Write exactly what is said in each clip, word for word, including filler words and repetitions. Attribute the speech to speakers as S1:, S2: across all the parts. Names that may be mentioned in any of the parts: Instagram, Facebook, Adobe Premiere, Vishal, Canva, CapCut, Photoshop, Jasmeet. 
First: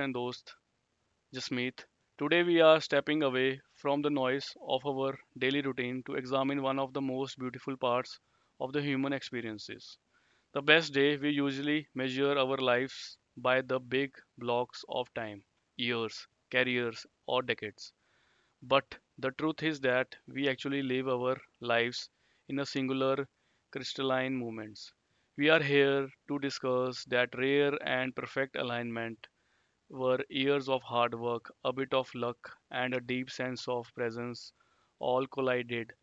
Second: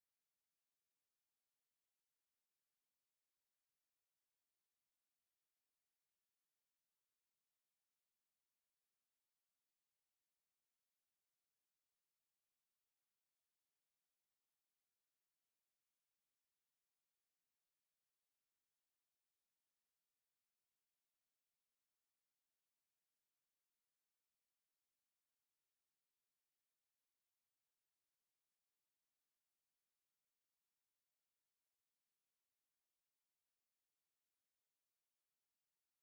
S1: and host, Jasmeet. Today we are stepping away from the noise of our daily routine to examine one of the most beautiful parts of the human experiences. The best day we usually measure our lives by the big blocks of time, years, careers, or decades. But the truth is that we actually live our lives in a singular crystalline moments. We are here to discuss that rare and perfect alignment where years of hard work, a bit of luck, and a deep sense of presence all collided.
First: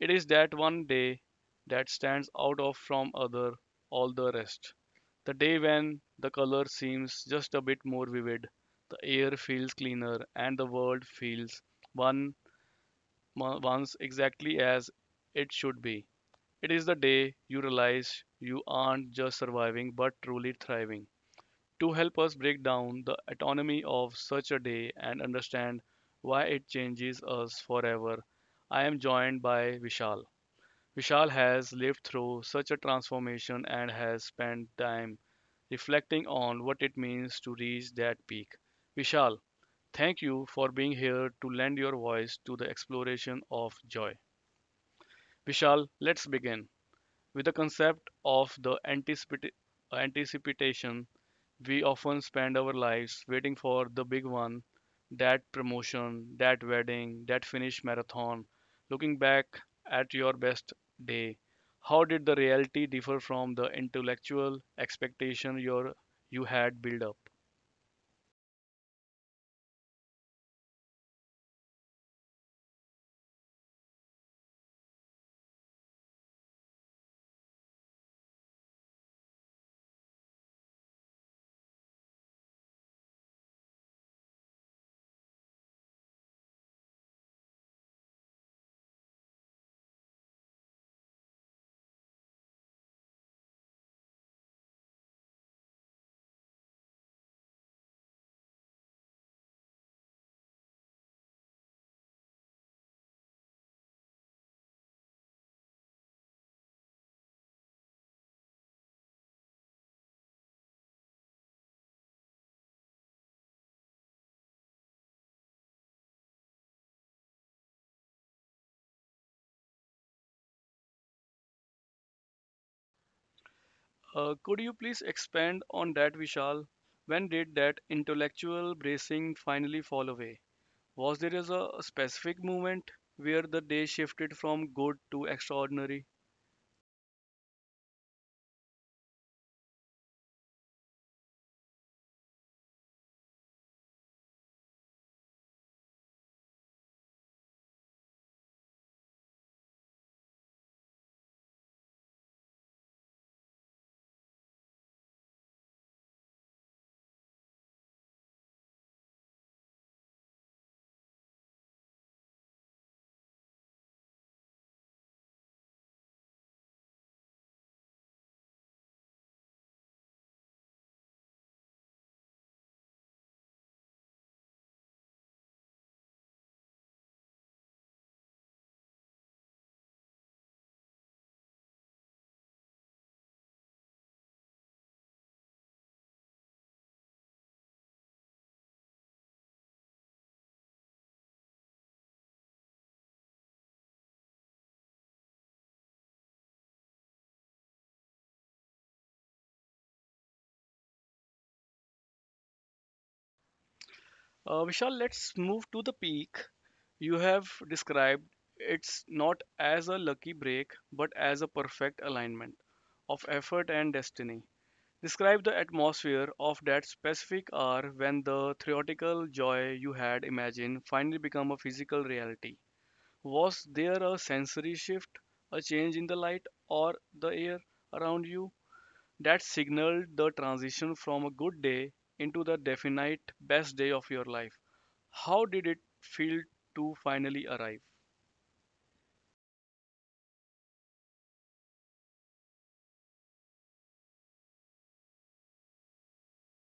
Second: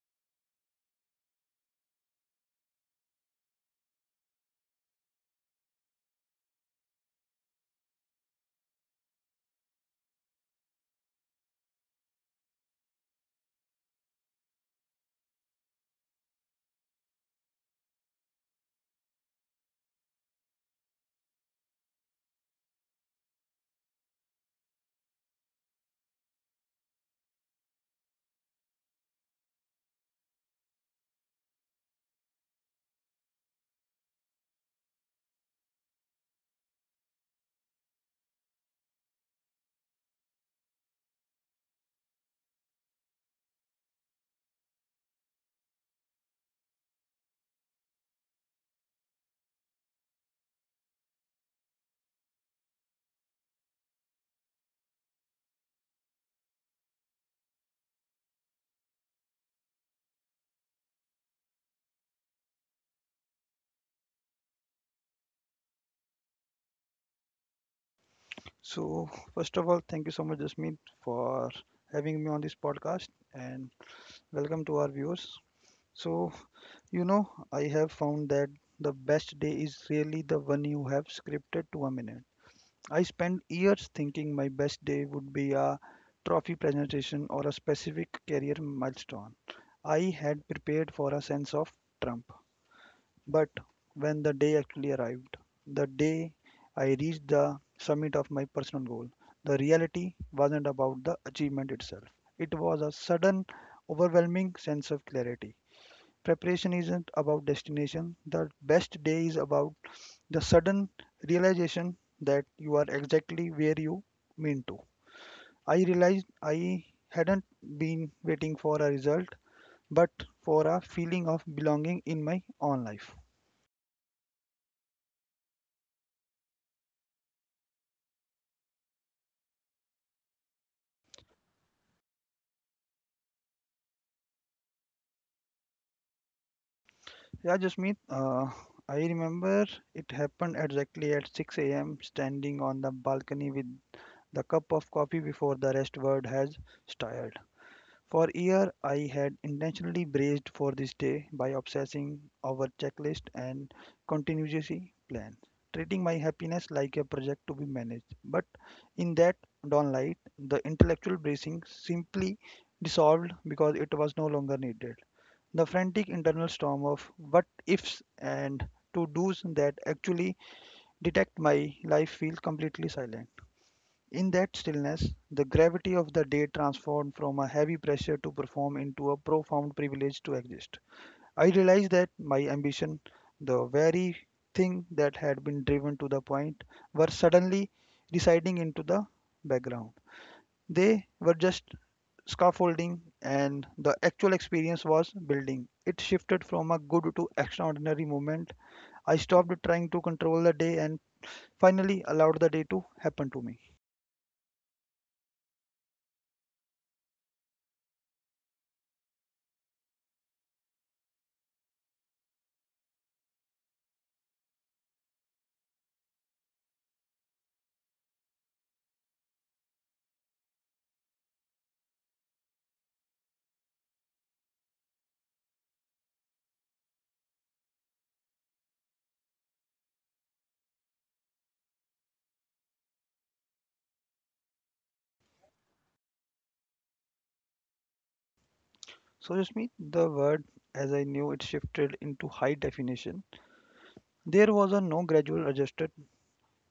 S1: It is that one day that stands out of from other all the rest. The day when the color seems just a bit more vivid, the air feels cleaner, and the world feels one once exactly as it should be. It is the day you realize you aren't just surviving but truly thriving. To help us break down the autonomy of such a day and understand why it changes us forever, I am joined by Vishal. Vishal has lived through such a transformation and has spent time reflecting on what it means to reach that peak. Vishal, thank you for being here to lend your voice to the exploration of joy. Vishal, let's begin with the concept of the anticipati- anticipation. We often spend our lives waiting for the big one, that promotion, that wedding, that finish marathon. Looking back at your best day, how did the reality differ from the intellectual expectation your you had built up?
S2: So, first of all, thank you so much, Jasmeet, for having me on this podcast, and welcome to our viewers. So, you know, I have found that the best day is really the one you have scripted to a minute. I spent years thinking my best day would be a trophy presentation or a specific career milestone. I had prepared for a sense of Trump. But when the day actually arrived, the day I reached the summit of my personal goal, the reality wasn't about the achievement itself. It was a sudden, overwhelming sense of clarity. Preparation isn't about destination, the best day is about the sudden realization that you are exactly where you mean to. I realized I hadn't been waiting for a result, but for a feeling of belonging in my own life.
S1: Uh, could you please expand on that, Vishal? When did that intellectual bracing finally fall away? Was there is a specific moment where the day shifted from good to extraordinary?
S2: Yeah, Jasmeet, uh, I remember it happened exactly at six a m, standing on the balcony with the cup of coffee before the rest world has started. For a year, I had intentionally braced for this day by obsessing over checklist and contingency plans, treating my happiness like a project to be managed. But in that dawn light, the intellectual bracing simply dissolved because it was no longer needed the frantic internal storm of what ifs and to do's that actually detect my life feel completely silent. In that stillness, the gravity of the day transformed from a heavy pressure to perform into a profound privilege to exist. I realized that my ambition, the very thing that had been driven to the point, were suddenly receding into the background. They were just scaffolding, and the actual experience was building. It shifted from a good to extraordinary moment. I stopped trying to control the day and finally allowed the day to happen to me.
S1: Uh, Vishal, let's move to the peak. You have described it's not as a lucky break, but as a perfect alignment of effort and destiny. Describe the atmosphere of that specific hour when the theoretical joy you had imagined finally become a physical reality. Was there a sensory shift, a change in the light or the air around you that signaled the transition from a good day into the definite best day of your life? How did it feel to finally arrive?
S2: So, just me, the word as I knew it shifted into high definition. There was a no gradual adjusted.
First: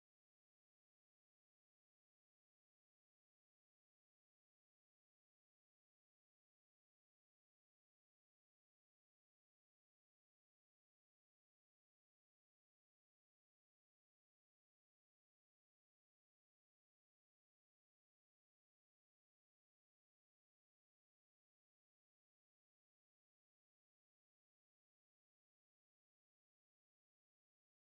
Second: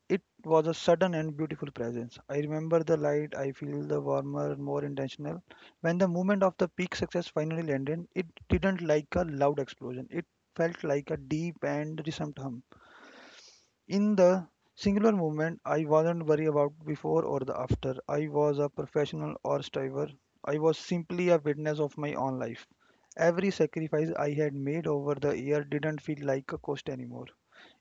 S2: It was a sudden and beautiful presence. I remember the light, I feel the warmer and more intentional. When the moment of the peak success finally landed, it didn't like a loud explosion. It felt like a deep and distant hum. In the singular moment, I wasn't worried about before or the after. I was a professional or striver. I was simply a witness of my own life. Every sacrifice I had made over the year didn't feel like a cost anymore.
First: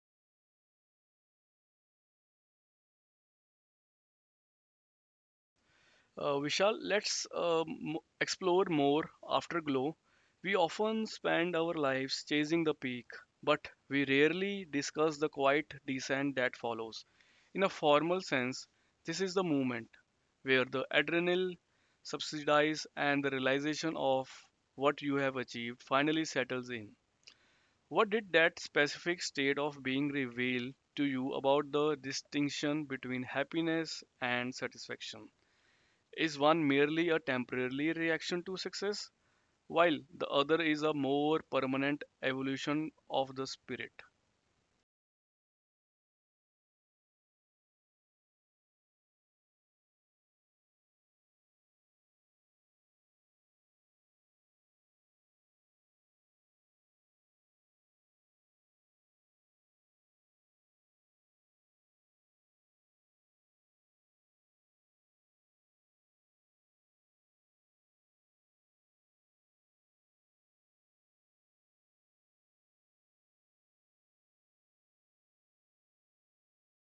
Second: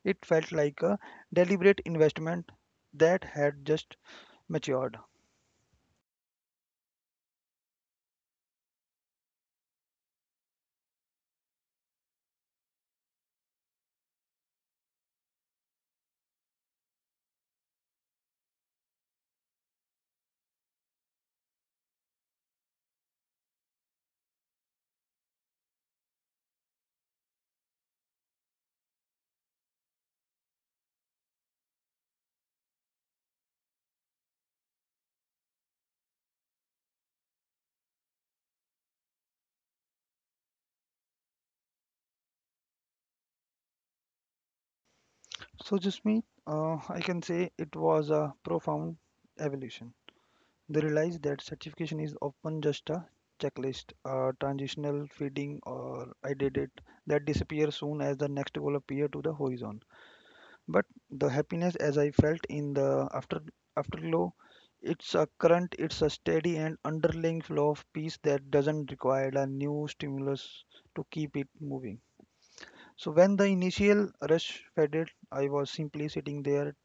S2: It felt like a deliberate investment that had just matured.
S1: Uh, Vishal, let's um, explore more afterglow. We often spend our lives chasing the peak, but we rarely discuss the quiet descent that follows. In a formal sense, this is the moment where the adrenaline subsidies and the realization of what you have achieved finally settles in. What did that specific state of being reveal to you about the distinction between happiness and satisfaction? Is one merely a temporary reaction to success, while the other is a more permanent evolution of the spirit?
S2: So, Jasmeet, uh, I can say it was a profound evolution. They realized that certification is often just a checklist, a transitional feeding, or I did it that disappears soon as the next goal appears to the horizon. But the happiness as I felt in the after afterglow, it's a current, it's a steady and underlying flow of peace that doesn't require a new stimulus to keep it moving. So when the initial rush faded, I was simply sitting there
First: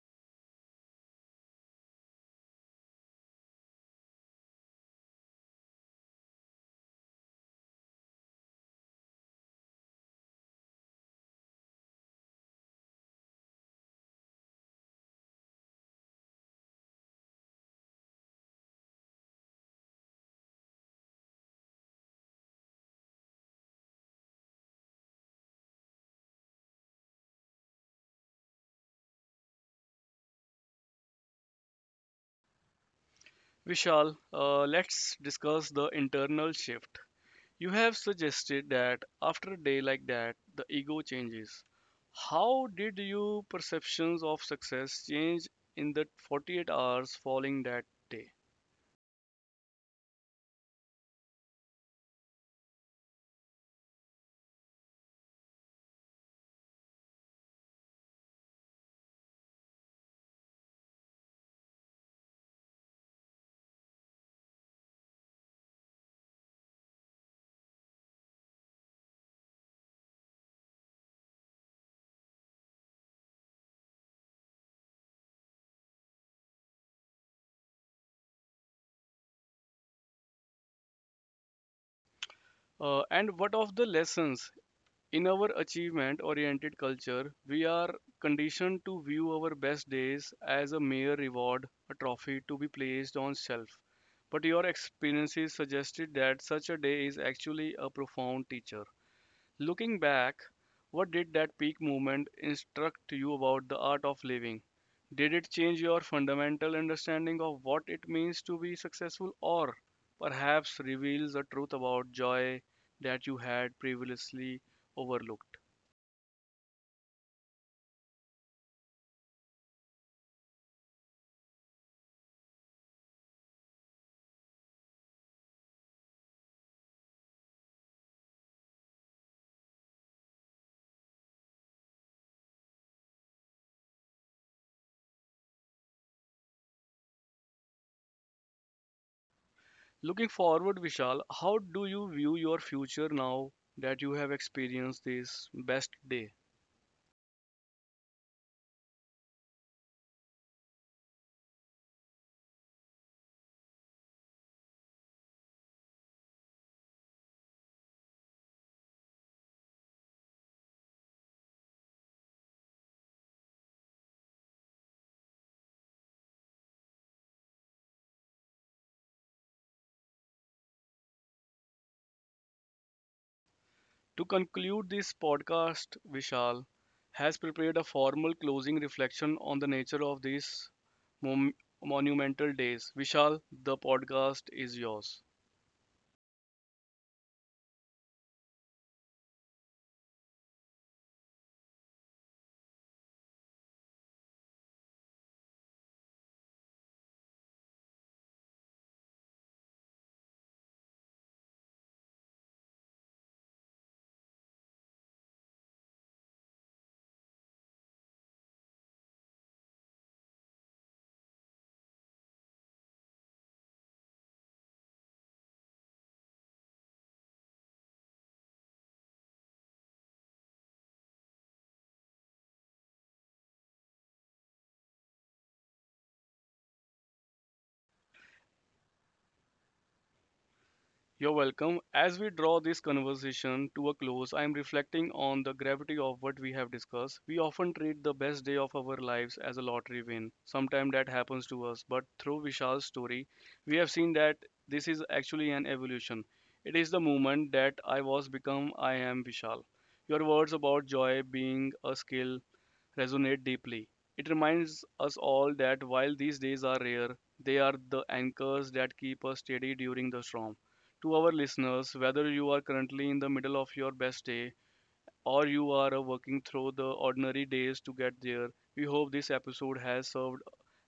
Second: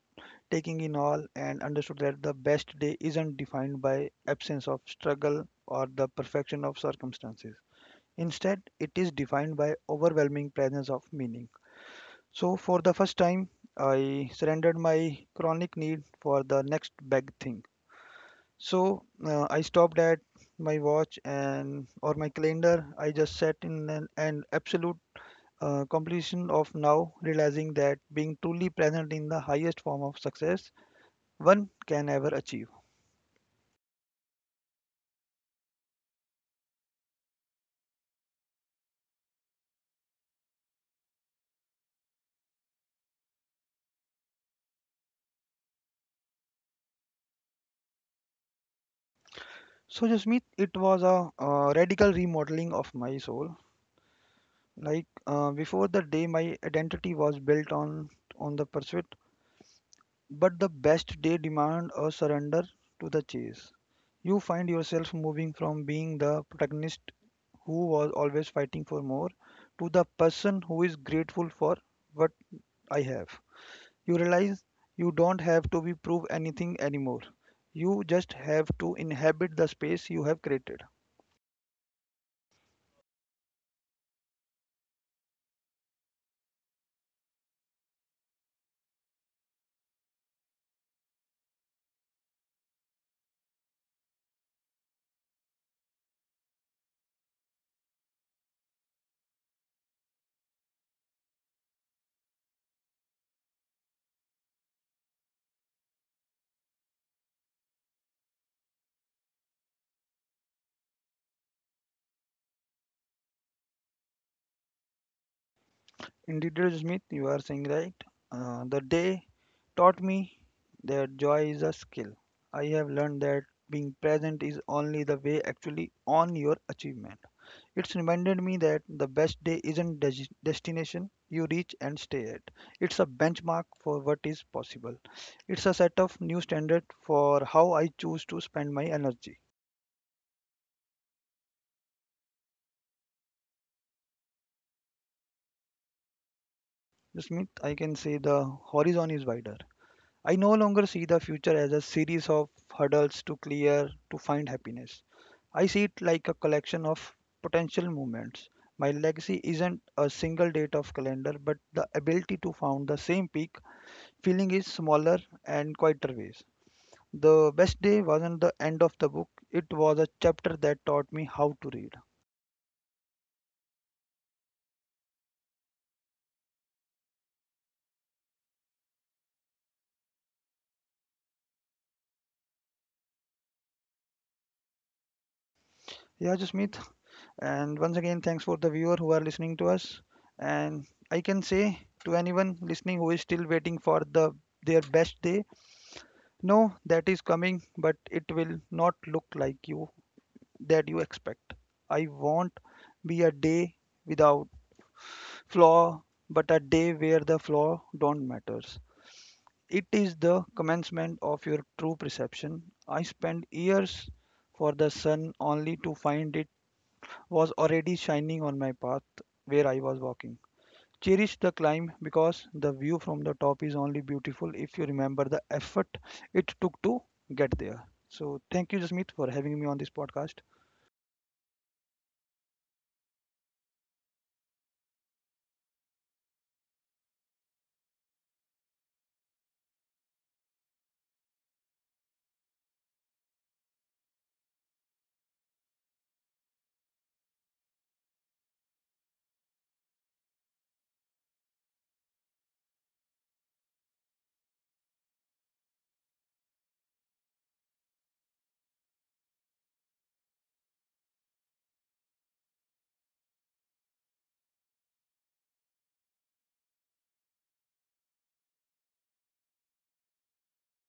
S2: taking in all and understood that the best day isn't defined by absence of struggle or the perfection of circumstances. Instead, it is defined by overwhelming presence of meaning. So, for the first time, I surrendered my chronic need for the next big thing. So, uh, I stopped at my watch and or my calendar. I just sat in an, an absolute uh, completion of now, realizing that being truly present in the highest form of success one can ever achieve.
S1: Vishal, uh, let's discuss the internal shift. You have suggested that after a day like that, the ego changes. How did your perceptions of success change in the forty-eight hours following that day?
S2: So, Jasmeet, it was a uh, radical remodeling of my soul. Like uh, before the day, my identity was built on on the pursuit. But the best day demand a surrender to the chase. You find yourself moving from being the protagonist who was always fighting for more to the person who is grateful for what I have. You realize you don't have to be prove anything anymore. You just have to inhabit the space you have created.
S1: Uh, and what of the lessons? In our achievement oriented culture, we are conditioned to view our best days as a mere reward, a trophy to be placed on shelf. But your experiences suggested that such a day is actually a profound teacher. Looking back, what did that peak movement instruct you about the art of living? Did it change your fundamental understanding of what it means to be successful, or perhaps reveals a truth about joy that you had previously overlooked?
S2: Indeed, Smith, you are saying right. Uh, the day taught me that joy is a skill. I have learned that being present is only the way actually on your achievement. It's reminded me that the best day isn't des- destination you reach and stay at. It's a benchmark for what is possible. It's a set of new standard for how I choose to spend my energy.
S1: Looking forward, Vishal, how do you view your future now that you have experienced these best days?
S2: Smith, I can say the horizon is wider. I no longer see the future as a series of hurdles to clear to find happiness. I see it like a collection of potential moments. My legacy isn't a single date of calendar, but the ability to found the same peak feeling is smaller and quieter ways. The best day wasn't the end of the book, it was a chapter that taught me how to read.
S1: To conclude this podcast, Vishal has prepared a formal closing reflection on the nature of these mom- monumental days. Vishal, the podcast is yours.
S2: Yeah, Jasmeet. And once again, thanks for the viewer who are listening to us. And I can say to anyone listening who is still waiting for the their best day, no, that is coming, but it will not look like you that you expect. I won't be a day without flaw, but a day where the flaw don't matters. It is the commencement of your true perception. I spent years for the sun only to find it was already shining on my path where I was walking. Cherish the climb because the view from the top is only beautiful if you remember the effort it took to get there. So, thank you, Jasmeet, for having me on this podcast.
S1: You're welcome. As we draw this conversation to a close, I am reflecting on the gravity of what we have discussed. We often treat the best day of our lives as a lottery win. Sometimes that happens to us, but through Vishal's story, we have seen that this is actually an evolution. It is the moment that I was become I am Vishal. Your words about joy being a skill resonate deeply. It reminds us all that while these days are rare, they are the anchors that keep us steady during the storm. To our listeners, whether you are currently in the middle of your best day or you are uh, working through the ordinary days to get there, we hope this episode has served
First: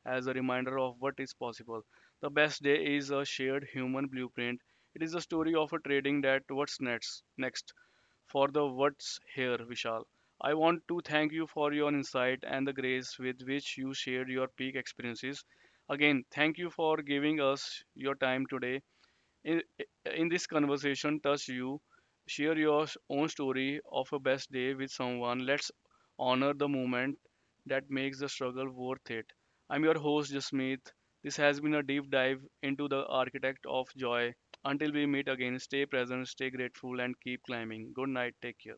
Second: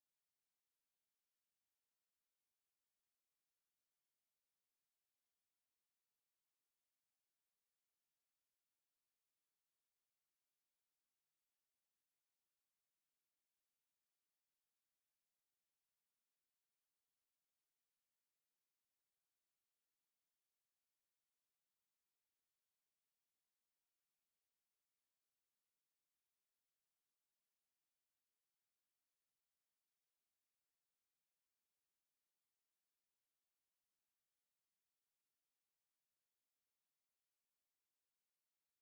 S1: as a reminder of what is possible. The best day is a shared human blueprint. It is a story of a trading that what's next, next for the what's here. Vishal, I want to thank you for your insight and the grace with which you shared your peak experiences. Again, thank you for giving us your time today in, in this conversation touch you, share your own story of a best day with someone. Let's honor the moment that makes the struggle worth it. I'm your host, Jasmeet. This has been a deep dive into the architect of joy. Until we meet again, stay present, stay grateful, and keep climbing. Good night. Take care.